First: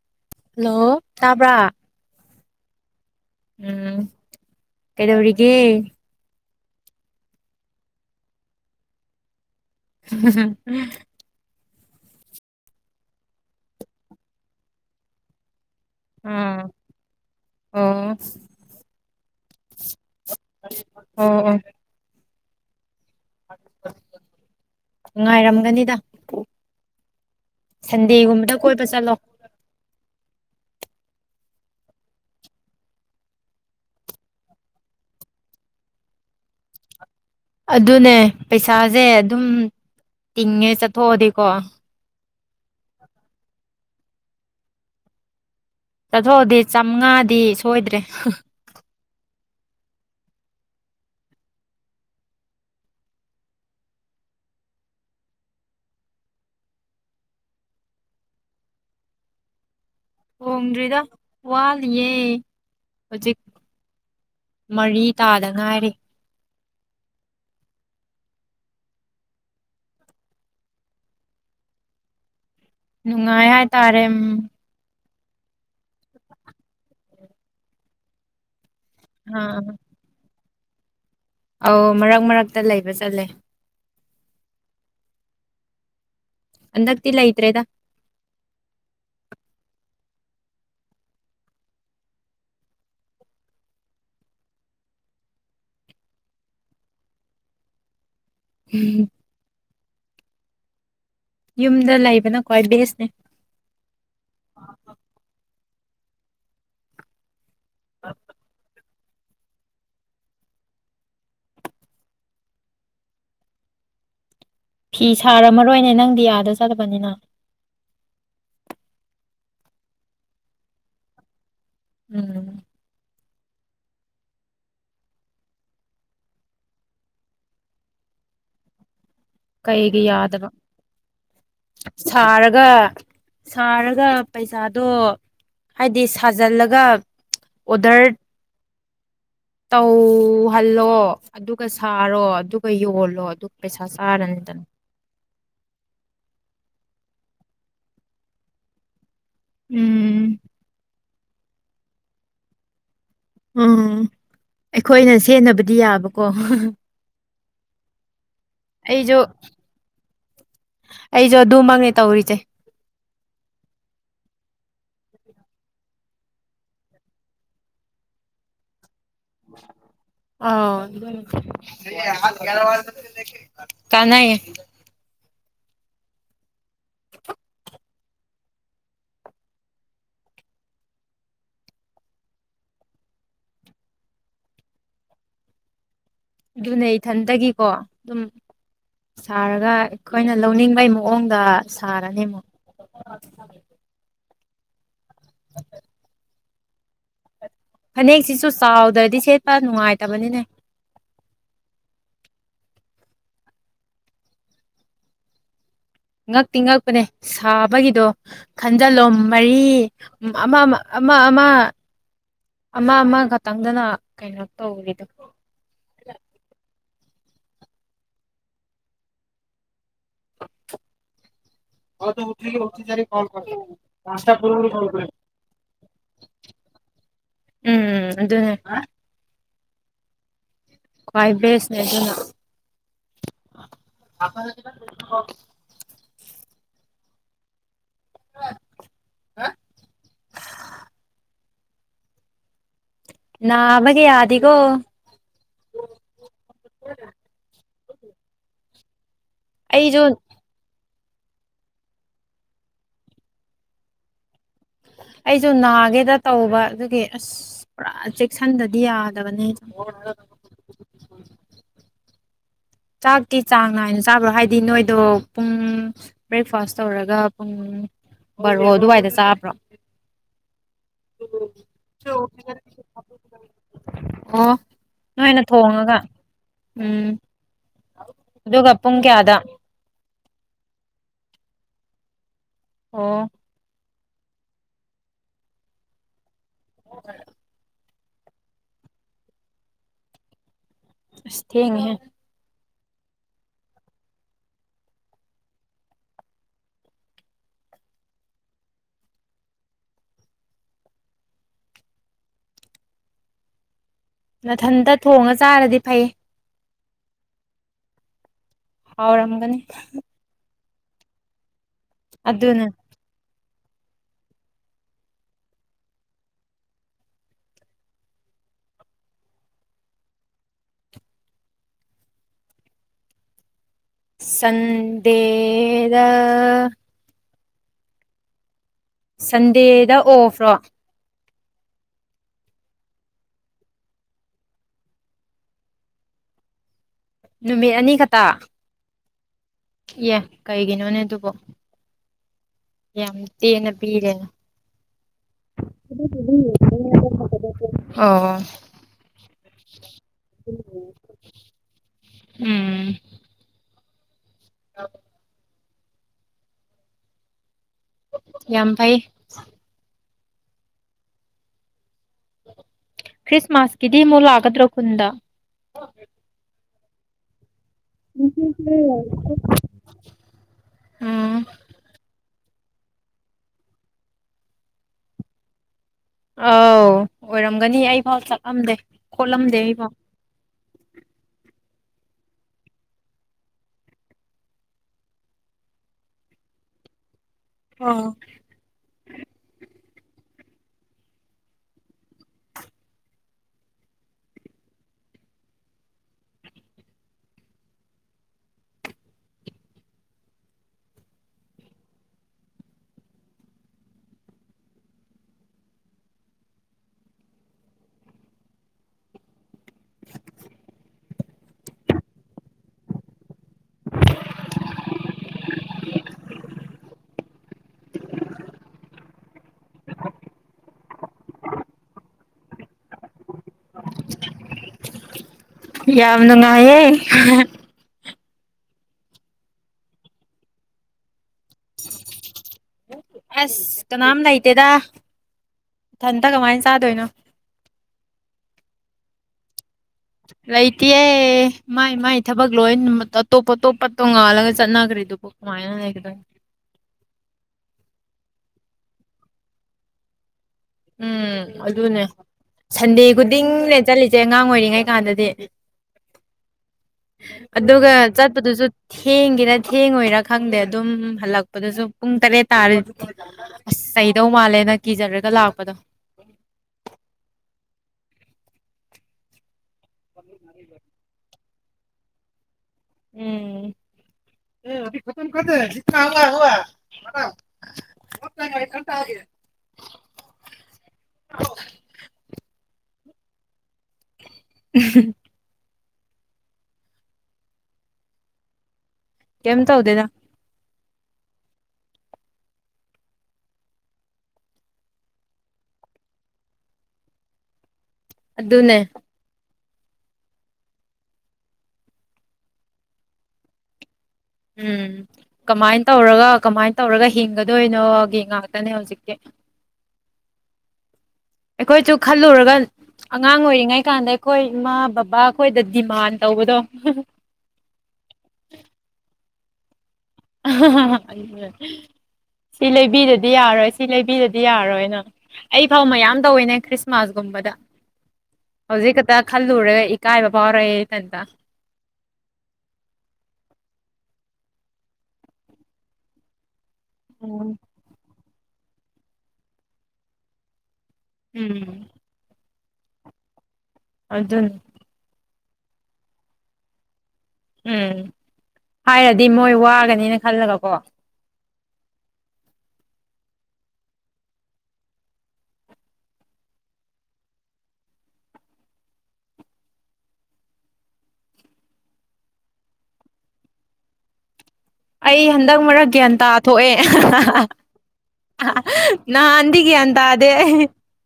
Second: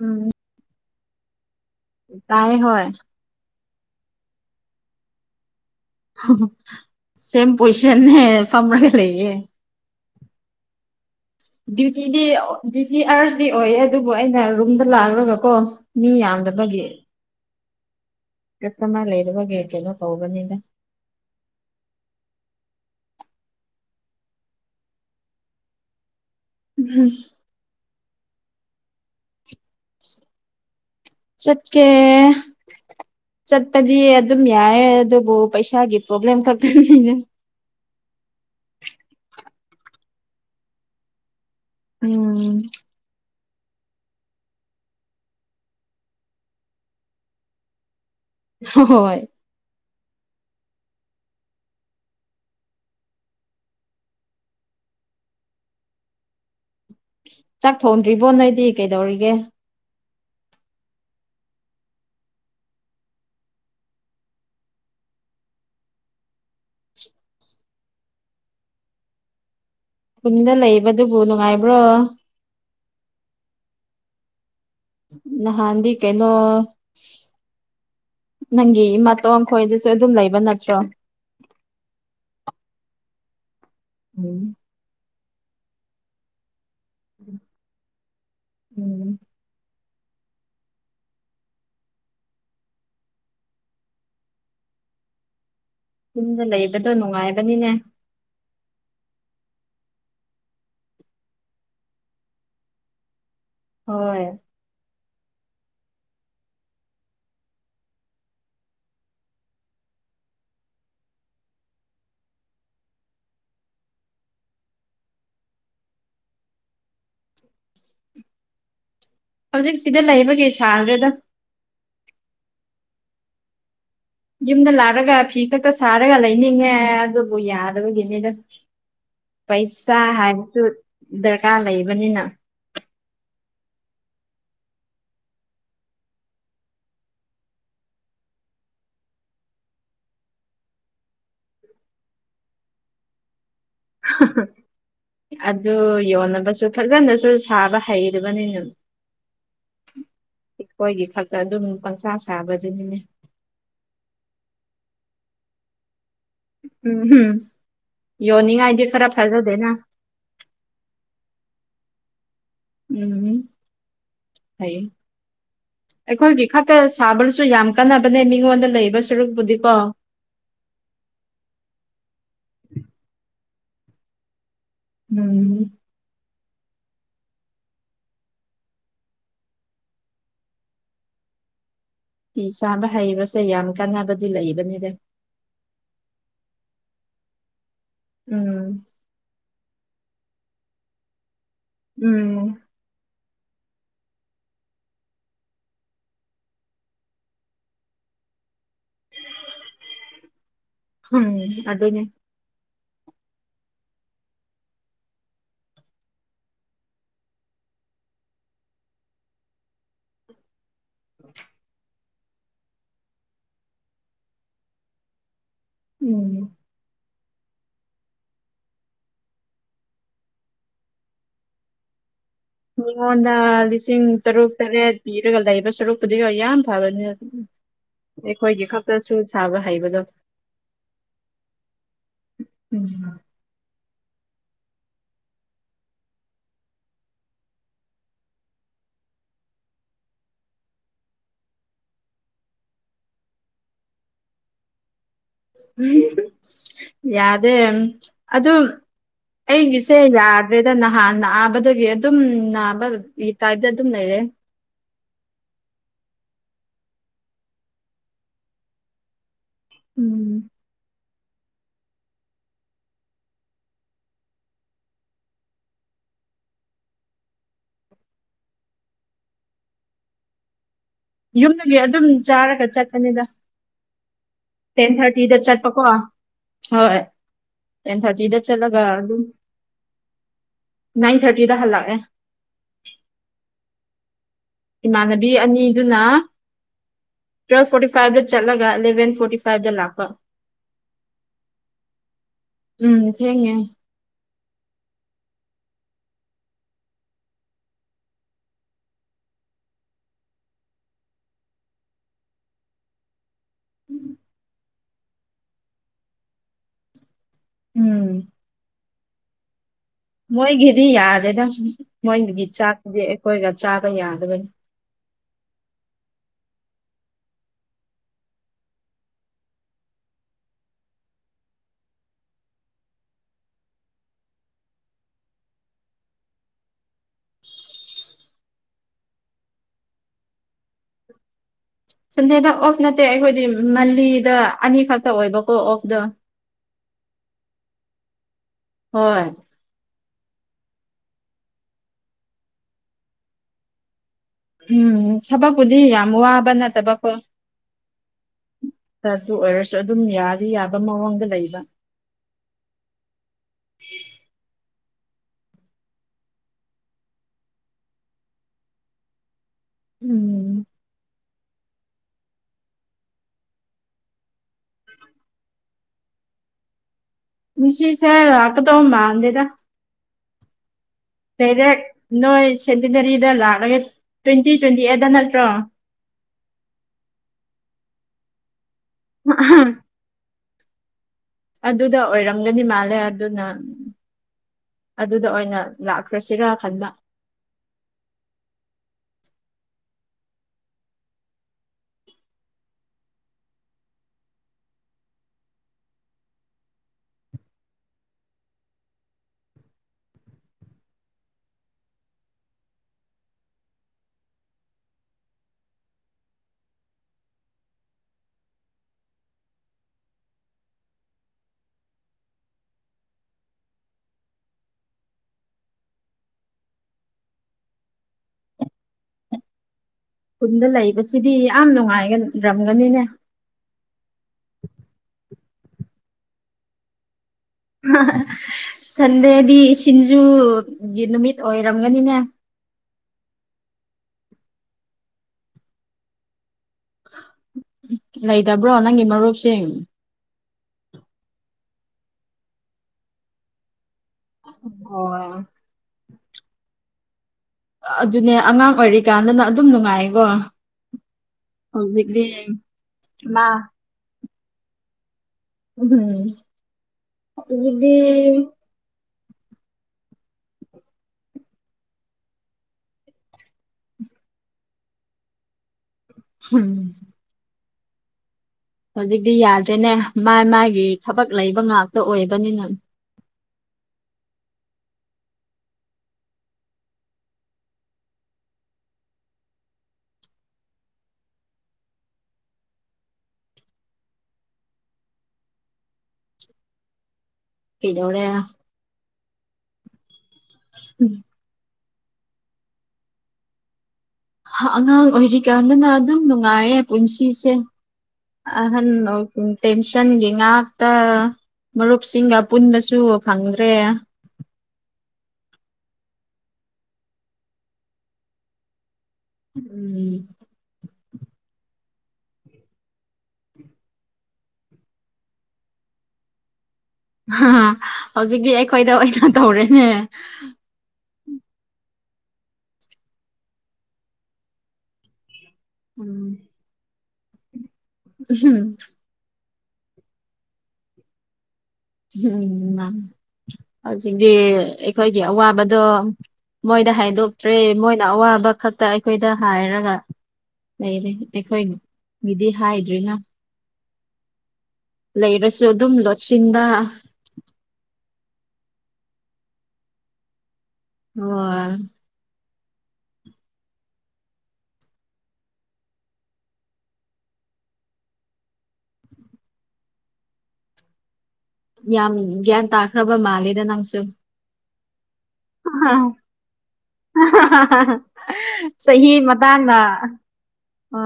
ꯎꯝ hello ꯇꯥꯕ꯭ꯔꯥ ꯇꯥꯏ ꯍꯣꯏ ꯎꯝ ꯀꯩꯗꯧꯔꯤꯒꯦ ꯍ ꯁꯦꯝ ꯄꯣꯏꯁꯟꯅꯦ ꯐꯝꯃꯒ ꯂꯩꯌꯦ ꯍꯨꯝ ꯍꯨꯝ ꯎꯝ ꯗ꯭ꯌꯨꯇꯤꯗꯤ ꯑꯣ ꯗ꯭ꯌꯨꯇꯤ ꯑꯥꯔꯁꯇꯤ ꯑꯣꯏꯌꯦ ꯑꯗꯨꯕꯨ ꯑꯩꯅ ꯔꯨꯝꯗ ꯂꯥꯛꯑꯔꯒ ꯀꯣ ꯃꯤ ꯑꯥ ꯌꯥꯝꯗꯕꯒꯤ ꯑꯣ ꯀꯁꯇꯃꯔ ꯂꯩꯗꯕꯒꯤ ꯀꯩꯅꯣ ꯇꯧꯕꯅꯤꯗ ꯑꯣ ꯑꯣ ꯉꯥꯏꯔꯝꯒꯅꯤꯗ ꯎꯝ ꯁꯟꯗꯦꯒꯨꯝꯕꯗ ꯀꯣꯏꯕ ꯆꯠꯂꯣ ꯆꯠꯀꯦ ꯆꯠꯄꯗꯤ ꯑꯗꯨꯝ ꯌꯥꯏꯌꯦ ꯑꯗꯨꯕꯨ ꯄꯩꯁꯥꯒꯤ ꯄ꯭ꯔꯣꯕ꯭ꯂꯦꯝ ꯈꯛꯇꯅꯤꯅꯦ ꯑꯗꯨꯅꯦ ꯄꯩꯁꯥꯁꯦ ꯑꯗꯨꯝ ꯇꯤꯡꯉꯦ ꯆꯠꯊꯣꯛꯑꯗꯤꯀꯣ ꯎꯝ ꯆꯠꯊꯣꯛꯑꯗꯤ ꯆꯥꯝꯃꯉꯥꯗꯤ ꯁꯣꯏꯗ꯭ꯔꯦ ꯍꯣꯏ ꯆꯥꯛ ꯊꯣꯡꯗ꯭ꯔꯤꯕꯣ ꯅꯣꯏꯗꯤ ꯀꯩꯗꯧꯔꯤꯒꯦ ꯍꯣꯡꯗ꯭ꯔꯤꯗ ꯋꯥꯂꯤꯌꯦ ꯍꯧꯖꯤꯛ ꯃꯔꯤ ꯇꯥꯗ ꯉꯥꯏꯔꯤꯦ ꯄꯨꯨꯡꯗ ꯂꯩꯕꯗꯨꯕꯨ ꯅꯨꯡꯉꯥꯏꯕ꯭ꯔꯣ ꯅꯨꯡꯉꯥꯏ ꯍꯥꯏꯇꯥꯔꯦ ꯎ ꯅ ꯍꯥꯟꯗꯤ ꯀꯦꯩꯅꯣ ꯅꯪ ꯏ ꯃꯇꯣꯟ ꯑꯥ ꯈꯣꯏꯗꯁꯨ ꯑꯗꯨꯝ ꯂꯩꯕ ꯅꯠꯇ꯭ꯔꯣ ꯑꯧ ꯃꯔꯛ ꯃꯔꯛꯇ ꯂꯩꯕ ꯆꯠꯂꯦ ꯎꯝ ꯍꯗꯥꯛꯇꯂ ꯏꯇ꯭ꯔꯦꯗ ꯎꯝ ꯆꯨꯝꯗ ꯂꯩꯕꯗꯣ ꯅꯨꯡꯉꯥꯏꯕꯅꯤꯅꯦ ꯎꯝ ꯌꯨꯝꯗ ꯂꯩꯕꯅ ꯈ꯭ꯋꯥꯏ ꯕꯦꯁꯅꯦ ꯍꯣꯏ ꯑ ꯐꯤ ꯁꯥꯔꯝꯃꯔꯣꯏꯅꯦ ꯅꯪ ꯗꯤꯌꯥꯗ ꯆꯗꯕꯅꯤꯅ ꯍꯧꯖꯤꯛ ꯁꯤꯗ ꯂꯩꯕꯒꯤꯦ ꯁꯥꯈ꯭ꯔꯦꯗ ꯎꯝ ꯌꯨꯝꯗ ꯂꯥꯛꯂꯒ ꯐꯤ ꯈꯛꯇ ꯁꯥꯔꯒ ꯂꯩꯅꯤꯡꯉꯦ ꯑꯗꯨꯕꯨ ꯌꯥꯗꯕꯒꯤꯅꯤꯗ ꯄꯩꯁꯥ ꯀꯩꯒꯤ ꯌꯥꯗꯕ ꯍꯥꯏꯕꯁꯨ ꯗꯔꯀꯥꯔ ꯂꯩꯕꯅꯤꯅ ꯁꯥꯔꯒ ꯁꯥꯔꯒ ꯄꯩꯁꯥꯗꯣ ꯍꯥꯏꯗꯤ ꯁꯥꯖꯤꯜꯂꯒ ꯎꯗꯔ ꯇꯧꯍꯜꯂꯣ ꯑꯗꯨꯒ ꯁꯥꯔꯣ ꯑꯗꯨꯒ ꯌꯣꯜꯂꯣ ꯑꯗꯨꯒ ꯄꯩꯁꯥ ꯆꯥꯔꯅꯤ ꯗꯅꯤ ꯑꯗꯨ ꯌꯣꯟꯅꯕꯁꯨ ꯐꯖꯅꯁꯨ ꯁꯥꯕ ꯍꯩꯔꯕꯅꯤꯅ ꯎꯝ ꯑꯩꯈꯣꯏꯒꯤ ꯈꯛꯇ ꯑꯗꯨꯝ ꯄꯪꯁꯥ ꯁꯥꯕꯗꯨꯅꯤꯅꯦ ꯎꯝ ꯑꯩꯈꯣꯏꯅ ꯁꯦꯟꯅꯕꯗꯤ ꯌꯥꯕꯀꯣ ꯎꯝ ꯎꯝ ꯑꯩꯁꯨ ꯑꯩꯁꯨ ꯑꯗꯨꯃꯛꯅꯤ ꯇꯧꯔꯤꯁꯦ ꯎꯝ ꯍꯥꯏ ꯑꯩꯈꯣꯏꯒꯤ ꯈꯛꯇ ꯁꯥꯕꯔꯁꯨ ꯌꯥꯝ ꯀꯥꯟꯅꯕꯅꯦ ꯃꯤꯉꯣꯟꯗ ꯂꯩꯕꯁꯨ ꯑ ꯀꯅꯥ ꯎꯝ ꯐꯤ ꯁꯥꯕ ꯍꯩꯕꯁꯦ ꯌꯥꯝ ꯀꯥꯟꯅꯕꯗꯤ ꯂꯩꯕꯅꯤꯔꯦ ꯑꯗꯨꯅꯦ ꯏꯊꯟꯇꯒꯤꯀꯣ ꯑꯗꯨꯝ ꯎꯝ ꯁꯥꯔꯒ ꯑ ꯑꯩꯈꯣꯏꯅ ꯂꯧꯅꯤꯡꯕꯩ ꯃꯑꯣꯡꯗ ꯁꯥꯔꯅꯤ ꯎꯝ ꯑꯃꯨꯛ ꯐꯅꯦꯛꯁꯤꯁꯨ ꯆꯥꯎꯗ꯭ꯔꯗꯤ ꯁꯦꯠꯄ ꯅꯨꯡꯉꯥꯏꯇꯕꯅꯤꯅꯦ ꯎꯝ ꯑꯗꯨꯅꯦ ꯉꯛꯇꯤ ꯉꯛꯄꯅꯦ ꯁꯥꯕꯒꯤꯗꯣ ꯈꯟꯖꯜꯂꯣꯝ ꯃꯔꯤ ꯑꯃ ꯑꯃ ꯑꯃ ꯑꯃ ꯑꯃ ꯈꯛꯇꯪꯗꯅ ꯀꯩꯅꯣ ꯇꯧꯔꯤꯗ ꯎꯝ ꯍꯗ ꯃꯤꯉꯣꯟꯗ ꯂꯤꯁꯤꯡ ꯇꯔꯨꯛ ꯇꯔꯦꯠ ꯄꯤꯔꯒ ꯂꯩꯕ ꯁꯔꯨꯛꯄꯨꯗꯤꯒ ꯌꯥꯝ ꯐꯕꯅꯤ ꯑꯗꯨ ꯎꯝ ꯑꯗꯨꯅꯦ ꯑꯩꯈꯣꯏꯒꯤ ꯈꯛꯇꯁꯨ ꯁꯥꯕ ꯍꯩꯕꯗꯣ ꯈ꯭ꯋꯥ ꯦꯁ ꯅꯗꯅ [inaudible] ꯎꯝ ꯍꯥ ꯅꯕꯒ ꯌꯥꯗꯒꯣ ꯌꯥꯗꯦ ꯑꯗ ꯑꯩꯤꯁꯦ ꯑꯩꯁꯨ ꯌꯥꯗ꯭ꯔꯦꯗ ꯅ ꯍꯥ ꯅꯥꯕꯗꯒꯤ ꯑꯗꯨꯝ ꯅꯥꯕꯒꯤ ꯇꯥꯏꯞꯇ ꯑꯗꯨꯝ ꯂꯩꯔꯦ ꯑꯩꯁꯨ ꯅꯥꯒꯦꯗ ꯇꯧꯕ ꯑꯗꯨꯒꯤ ꯑꯁ ꯄꯨꯔꯥ ꯆꯦꯛꯁꯤꯟꯗꯗꯤ ꯌꯥꯗꯕꯅꯦ ꯎꯝ [inaudible] [unintelligible] ꯆꯥꯛꯇꯤ ꯆꯥꯡ ꯅꯥꯏꯅ ꯆꯥꯕ꯭ꯔꯣ ꯍꯥꯏꯗꯤ ꯅꯣꯏꯗꯣ ꯄꯨꯡ ꯕ꯭ꯔꯦꯛꯐꯥꯁ ꯇꯧꯔꯒ ꯄꯨꯡ ꯔꯣ ꯑꯗꯨꯋꯥꯏꯗ ꯆꯥꯕ꯭ꯔꯣ ꯌꯨꯝꯗꯨꯒꯤ ꯑꯗꯨꯝ ꯆꯥꯔꯒ ꯆꯠꯀꯅꯤꯗ ꯑꯣ ꯇꯦꯟ ꯊꯥꯔꯇꯤꯗ ꯅꯣꯏꯅ ꯆꯠ ꯄꯀ ꯊꯣꯡꯉꯒ ꯍꯣꯏ ꯎꯝ ꯇꯦꯟ ꯊꯥꯔꯇꯤꯗ ꯑꯗꯨꯒ ꯆꯠꯂꯒ ꯄꯨꯡ ꯑꯗꯨꯝ ꯀꯌꯥꯗ ꯅꯥꯏꯟ ꯊꯥꯔꯇꯤꯗ ꯍꯜꯂꯛꯑꯦ ꯑꯣ ꯏꯃꯥꯟꯅꯕꯤ ꯑꯅꯤꯗꯨꯅ ꯇꯨꯋꯦꯜ ꯐꯣꯔꯇꯤ ꯐꯥꯏꯚꯇ ꯆꯠꯂꯒ ꯑꯦꯂꯚꯦꯟ ꯐꯣꯔꯇꯤ ꯐꯥꯏꯚꯇ ꯂꯥꯛꯄ ꯊꯦꯡꯉ ꯎꯝ ꯁꯤꯦꯉ ꯃꯊꯟꯇ ꯊꯣꯡꯉ ꯆꯥꯔꯗꯤ ꯐꯩ ꯎꯝ ꯍꯥꯎꯔꯝꯒꯅꯤ ꯃꯣꯏꯒꯤꯗꯤ ꯌꯥꯗꯦꯗ ꯃꯣꯏꯒꯤ ꯑꯗꯨꯅ ꯆꯥꯛꯇꯨꯗꯤ ꯑꯩꯈꯣꯏꯒ ꯆꯥꯕ ꯌꯥꯗꯕꯅꯤ ꯁꯗꯦꯗ ꯁꯟꯗꯦꯗ ꯑꯣꯐ꯭ꯔꯣ ꯁꯟꯗꯦꯗ ꯑꯣꯐ ꯅꯠꯇꯦ ꯑꯩꯈꯣꯏꯗꯤ ꯃꯜꯂꯤꯗ ꯑꯅꯤꯈꯛꯇ ꯑꯣꯏꯕꯀꯣ ꯑꯣꯐꯇ ꯅꯨꯃꯤꯠ ꯑꯅꯤ ꯈꯛꯇ ꯍꯣꯏ ꯌꯥ ꯀꯩꯒꯤꯅꯣꯅꯦ ꯑꯗꯨꯕꯣ ꯌꯥꯝ ꯇꯦꯅ ꯄꯤꯔꯦꯅ ꯎꯝ ꯊꯕꯛꯄꯨꯗꯤ ꯌꯥꯝ ꯋꯥꯕ ꯅꯠꯇꯕꯀꯣ ꯑꯣ ꯁꯠꯇ ꯑꯣꯏꯔꯁꯨ ꯑꯗꯨꯝ ꯌꯥꯗꯤ ꯌꯥꯕ ꯃꯑꯣꯡꯗ ꯂꯩꯕ [inaudible] [unintelligible] ꯑ ꯌꯥꯝ ꯐꯥꯏ ꯎꯝ ꯈ꯭ꯔꯤꯁꯃꯥꯁꯀꯤꯗꯤ ꯑꯃꯨꯛ ꯂꯥꯛꯒꯗ꯭ꯔꯣ ꯈꯨꯟꯗ ꯃꯤꯁꯤꯁ ꯔꯀ ꯇ ꯃꯥꯗꯗ ꯎꯝ ꯗꯥꯔꯦꯛ ꯅꯣꯏ ꯁꯦꯟꯇꯤꯅꯔꯤꯗ ꯂꯥꯛꯂꯒꯦ ꯇ꯭ꯋꯦꯟꯇꯤ ꯇ꯭ꯋꯦꯟꯇꯤ ꯑꯦꯠꯇꯠꯇ ꯅꯠꯇ꯭ꯔꯣ ꯑꯥꯎ ꯑꯣꯏꯔꯝꯒꯅꯤ ꯑꯩꯐꯥꯎ ꯆꯠꯂꯝꯂꯝꯗꯦ ꯈꯣꯠꯂꯝꯗꯦ ꯑꯩꯐꯥꯎ [inaudible] [unintelligible] ꯑꯗꯨꯗ ꯑꯣꯏꯔꯝꯒꯅꯤ ꯃꯥꯜꯂꯦ ꯑꯗꯨꯅ ꯑꯗꯨꯗ ꯑꯣꯏꯅ ꯂꯥꯛꯈ꯭ꯔꯁꯤꯔꯥ ꯈꯟꯂ ꯑ [inaudible] [unintelligible] ꯈꯨꯟꯗ ꯂꯩꯕꯁꯤꯗꯤ ꯌꯥꯝ ꯅꯨꯡꯉꯥꯏꯒꯔꯝꯒꯅꯤꯅꯦ [inaudible] [unintelligible] ꯌꯥꯎꯅꯅꯨꯡ ꯉꯌꯦꯦ ꯁꯟꯗꯦꯗꯤ ꯁꯤꯡꯖꯨꯒꯤ ꯅꯨꯃꯤꯠ ꯑꯣꯏꯔꯝꯒꯅꯤꯅꯦ ꯑꯁ ꯀꯅꯥꯝ ꯂꯩꯇꯦꯗ ꯏꯊꯟꯇ ꯀꯃꯥꯏꯅ ꯆꯥꯗꯣꯏꯅꯣ ꯂꯩꯇꯕ꯭ꯔꯣ ꯅꯪꯒꯤ ꯃꯔꯨꯞꯁꯤꯡ ꯂꯩꯇꯦ ꯃꯥꯏ ꯃꯥꯏ ꯊꯕꯛ ꯂꯣꯏ ꯑꯇꯣꯞ ꯑꯇꯣꯞꯄ ꯇꯣꯡꯉꯥꯜꯂꯒ ꯑꯣ ꯆꯠꯅꯈ꯭ꯔꯤꯗꯨꯕꯨ ꯀꯃꯥꯏꯅ ꯂꯩꯒꯗꯣꯏꯅꯣ ꯑꯗꯨꯅꯦ ꯑꯉꯥꯡ ꯑꯣꯏꯔꯤꯀꯥꯟꯗꯅ ꯑꯗꯨꯝ ꯅꯨꯡꯉꯥꯏꯀꯣ ꯎꯝ ꯑꯗꯨꯅꯦ ꯍꯧꯖꯤꯛꯇꯤ ꯁꯟꯗꯦ ꯃꯥ ꯈꯨꯗꯤꯡꯅꯦ ꯆꯠꯂꯤꯁꯦ ꯑꯉꯥꯡ ꯑꯣꯏꯔꯤꯉꯩ ꯀꯥꯟꯗꯗꯤ ꯎꯝ ꯑꯗꯨꯒ ꯍꯧꯖꯤꯛꯇꯤ ꯆꯠꯄꯗꯨꯁꯨ ꯊꯦꯡꯒꯦꯔꯥ ꯊꯦꯡꯉꯣꯏꯔꯥ ꯈꯪꯗꯦ ꯑꯗꯨꯝ ꯍꯜꯂꯛꯄꯗꯁꯨ ꯄꯨꯡ ꯇꯔꯦꯠ ꯇꯥꯔꯦ ꯑꯁ ꯀꯩꯗꯧ ꯃꯥꯜꯂꯦꯅ ꯀꯤꯖꯔꯒ ꯂꯥꯛꯄꯗꯣ ꯍꯝ ꯍꯧꯖꯤꯛꯇꯤ ꯌꯥꯗꯦꯅꯦ ꯃꯥ ꯃꯥꯒꯤ ꯊꯕꯛ ꯂꯩꯕ ꯉꯥꯛꯇ ꯑꯣꯏꯕꯅꯤꯅ ꯎꯝ [unintelligible] [inaudible] ꯎꯝ ꯀꯩꯅꯣꯅꯦ ꯀꯦꯝ ꯇꯧꯗꯦꯗ ꯎꯝ ꯑꯉꯥꯡ ꯑꯣꯏꯔꯤꯀꯥꯟꯗꯅ ꯑꯗꯨꯝ ꯅꯨꯡꯉꯥꯏꯌꯦ ꯄꯨꯟꯁꯤꯁꯦ ꯑꯗꯨꯅꯦ ꯑꯍꯟ ꯑꯣꯏ ꯇꯦꯟꯁꯟꯒꯤ ꯉꯥꯛꯇ ꯃꯔꯨꯞꯁꯤꯡꯒ ꯄꯨꯟꯕꯁꯨ ꯐꯪꯗ꯭ꯔꯦ ꯎꯝ ꯀꯃꯥꯏꯅ ꯇꯧꯔꯒ ꯀꯃꯥꯏꯅ ꯇꯧꯔꯒ ꯍꯤꯡꯒꯗꯣꯏꯅꯣꯒꯤ ꯉꯥꯛꯇꯅꯦ ꯍꯧꯖꯤꯛꯀꯤ ꯎꯝ ꯑꯩꯈꯣꯏꯁꯨ ꯈꯜꯂꯨꯔꯒ ꯑꯉꯥꯡ ꯑꯣꯏꯔꯤꯉꯩ ꯀꯥꯟꯗ ꯑꯩꯈꯣꯏ ꯏꯃꯥ ꯕꯕꯥ ꯑꯩꯈꯣꯏꯗ ꯗꯤꯃꯥꯟ ꯇꯧꯕꯗꯣ ꯑ ꯍꯧꯖꯤꯛꯀꯤ ꯑꯩꯈꯣꯏꯗ ꯑꯣꯏꯅ ꯇꯧꯔꯦꯅꯦ ꯑ ꯍꯥ ꯍꯥ ꯍꯥ ꯑꯗꯨ ꯁꯤ ꯂꯩꯕꯤꯗꯗꯤ ꯌꯥꯔꯣꯏ ꯁꯤ ꯂꯩꯕꯤꯗꯗꯤ ꯌꯥꯔꯣꯏꯅ ꯑꯩ ꯐꯥꯎ ꯃꯌꯥꯝ ꯇꯧꯋꯤꯅꯦ ꯈ꯭ꯔꯤꯁꯃꯥꯁꯒꯨꯝꯕꯗ ꯎꯝ ꯍꯧꯖꯤꯛ ꯈꯛꯇ ꯈꯜꯂꯨꯔꯒ ꯏꯀꯥꯏꯕ ꯐꯥꯎꯔꯛꯑꯦ ꯏꯊꯟꯇ ꯎꯝ ꯍꯧꯖꯤꯛꯇꯤ ꯑꯩꯈꯣꯏꯒꯤ ꯑꯋꯥꯕꯗꯣ ꯃꯣꯏꯗ ꯎꯝ ꯍꯥꯏꯗꯣꯛꯇ꯭ꯔꯦ ꯃꯣꯏꯅ ꯑꯋꯥꯕ ꯈꯛꯇ ꯑꯩꯈꯣꯏꯗ ꯍꯥꯏꯔꯒ ꯂꯩꯔꯦ ꯑꯩꯈꯣꯏ ꯎꯝ ꯃꯤꯗꯤ ꯍꯥꯏꯗ꯭ꯔꯤꯅ ꯑꯗꯨꯅꯦ ꯂꯩꯔꯁꯨ ꯑꯗꯨꯝ ꯂꯣꯠꯁꯤꯟꯕ ꯎꯝ ꯍꯥꯏꯔꯗꯤ ꯃꯣꯏ ꯋꯥꯒꯅꯦꯅ ꯈꯜꯂꯒꯀꯣ ꯑꯣ ꯌꯥꯝ ꯒ꯭ꯌꯥꯟ ꯇꯥꯈ꯭ꯔꯕ ꯃꯥꯜꯂꯦꯗ ꯅꯪꯁꯨ ꯑꯩ ꯍꯟꯗꯛ ꯃꯔꯛ ꯒ꯭ꯌꯥꯟ ꯇꯥ ꯊꯣꯛꯑꯦ ꯆꯍꯤ ꯅꯍꯥꯟꯗꯤ ꯃꯇꯥꯡꯅ ꯒ꯭ꯌꯥꯟꯇ ꯇꯥꯗꯦ ꯑ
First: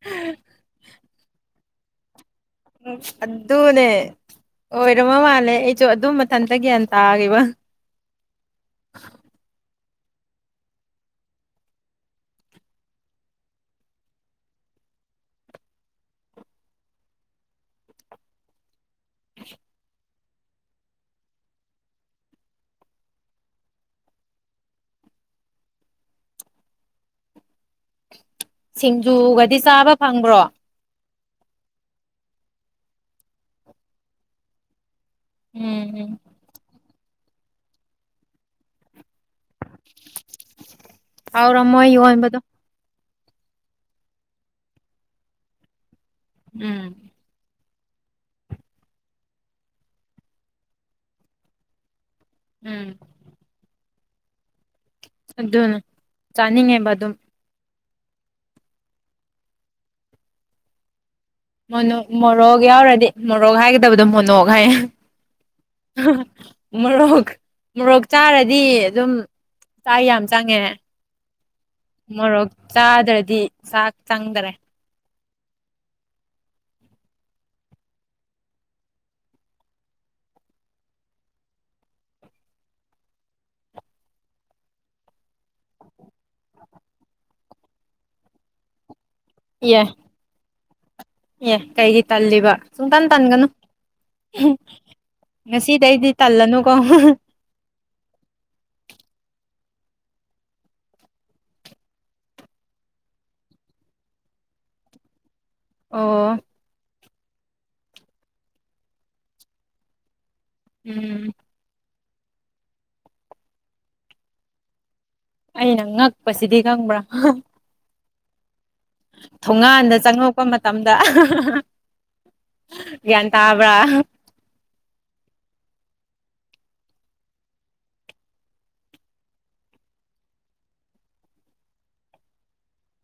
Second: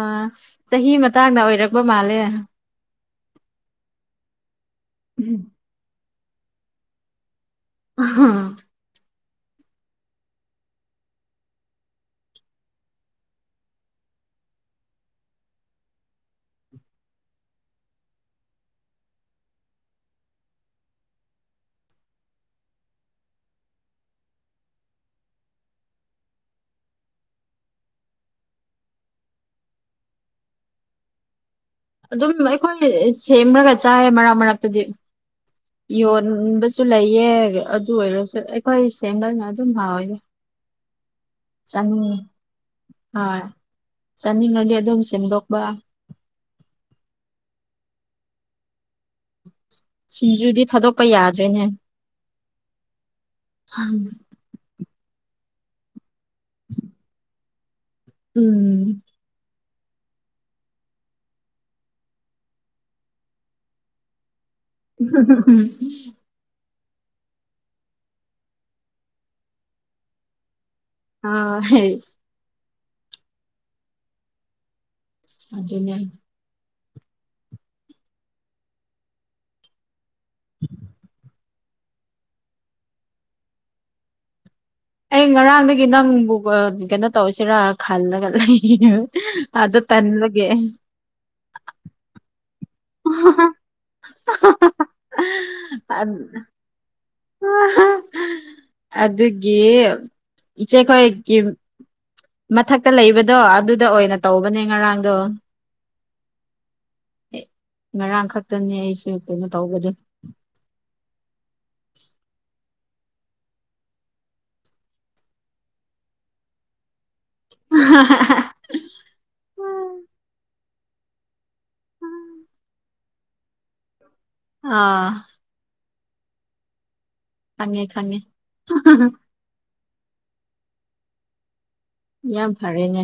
ꯆꯍꯤ ꯃꯇꯥꯡꯗ ꯑꯣꯏꯔꯛꯄ ꯃꯥꯜꯂꯦ ꯎꯝ ꯑꯗꯨꯅꯦ ꯑꯣꯏꯔꯝꯃ ꯃꯥꯜꯂꯦ ꯑꯩꯁꯨ ꯑꯗꯨ ꯏꯊꯟꯇ ꯒ꯭ꯌꯥꯟꯇꯒꯤꯕ ꯑꯍꯥ ꯁꯤꯡꯖꯨꯒꯗꯤ ꯆꯥꯕ ꯐꯪꯕ꯭ꯔꯣ ꯑꯗꯨꯝ ꯑꯩꯈꯣꯏ ꯁꯦꯝꯔꯥꯒ ꯆꯥꯏ ꯃꯔꯛ ꯃꯔꯛꯇꯗꯤ ꯎꯝ ꯎꯝ ꯌꯣꯟꯕꯁꯨ ꯝꯂꯩꯌꯦ ꯑꯗꯨ ꯑꯣꯏꯔꯁꯨ ꯑꯩꯈꯣꯏ ꯁꯦꯝꯃꯒ ꯑꯗꯨꯝ ꯍꯥꯎꯏꯗ ꯍꯥꯎꯔꯝꯃꯣꯏ ꯌꯣꯟꯕꯗꯣ ꯍꯣꯏ ꯆꯅꯤꯡꯉꯥꯗꯤ ꯑꯗꯨꯝ ꯁꯦꯝꯗꯣꯛꯄ ꯎꯝ ꯁꯤꯡꯖꯨꯗꯤ ꯊꯥꯗꯣꯛꯄ ꯌꯥꯗ꯭ꯔꯦꯅꯦ ꯎꯝ ꯎꯝ ꯑꯗꯨꯅ ꯆꯥꯅꯤꯡꯉꯦꯕ ꯑꯗꯨꯝ ꯎꯝ ꯃꯅꯣꯛ ꯃꯣꯔꯣꯛ ꯌꯥꯎꯔꯗꯤ ꯃꯣꯔꯣꯛ ꯍꯥꯏꯒꯗꯕꯗꯣ ꯃꯣꯅꯣꯛ ꯒ ꯃꯣꯔꯣꯛ ꯃꯣꯔꯣꯛ ꯆꯥꯔꯗꯤ ꯑꯗꯨꯝ ꯆꯥꯏ ꯌꯥꯝ ꯆꯪꯉꯦ ꯑ ꯍ ꯃꯣꯔꯣꯛ ꯆꯥꯗ꯭ꯔꯗꯤ ꯆꯥꯛ ꯆꯪꯗꯔꯦ ꯑꯗꯨꯗꯅ [unintelligible] ꯑꯩ ꯉꯔꯥꯡꯗꯒꯤ ꯅꯪꯕꯨ ꯀꯩꯅꯣ ꯇꯧꯁꯤꯔꯥ ꯈꯜꯂꯒ ꯂꯩ ꯑꯗ ꯇꯟꯕꯒꯤ ꯌꯦ ꯀꯩꯒꯤ ꯇꯜꯂꯤꯕ ꯁꯨꯡꯇꯥꯟ ꯇꯟꯒꯅꯨ ꯉꯁꯤꯗꯩꯗꯤ ꯇꯜꯂꯅꯨꯀꯣ ꯑꯗꯨꯒꯤ ꯏꯆꯦꯈꯣꯏꯒꯤ ꯃꯊꯛꯇ ꯂꯩꯕꯗꯣ ꯑꯗꯨꯗ ꯑꯣꯏꯅ ꯇꯧꯕꯅꯦ ꯉꯔꯥꯡꯗꯣ ꯑꯣ ꯑꯦ ꯉꯔꯥꯡ ꯈꯛꯇꯅꯦ ꯑꯩꯁꯨ ꯀꯩꯅꯣ ꯇꯧꯕꯗ ꯎꯝ ꯑꯩꯅ ꯉꯛꯄꯁꯤꯗꯤ ꯉꯪꯕ꯭ꯔꯥ [unintelligible] ꯇꯝꯗ ꯇꯥꯕ ꯑꯥ ꯈꯪꯉꯦ ꯈꯪꯉꯦ ꯌꯥꯝ ꯐꯔꯦꯅꯦ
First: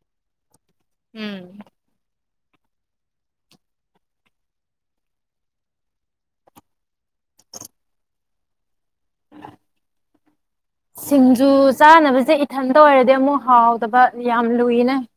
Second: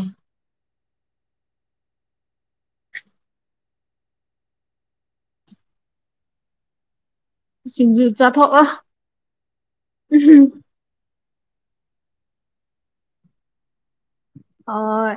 ꯎꯝ ꯁꯤꯡꯖꯨ ꯆꯥꯊꯣꯛꯑ ꯎꯝ ꯎ ꯍꯝ ꯁꯤꯡꯖꯨ ꯆꯥꯅꯕꯁꯦ ꯏꯊꯟꯇ ꯑꯣꯏꯔꯗꯤ ꯑꯃꯨꯛ ꯍꯥꯎꯗꯕ ꯌꯥꯝ ꯌꯥꯝꯝ ꯂꯨꯏꯅꯦ ꯍꯣꯏ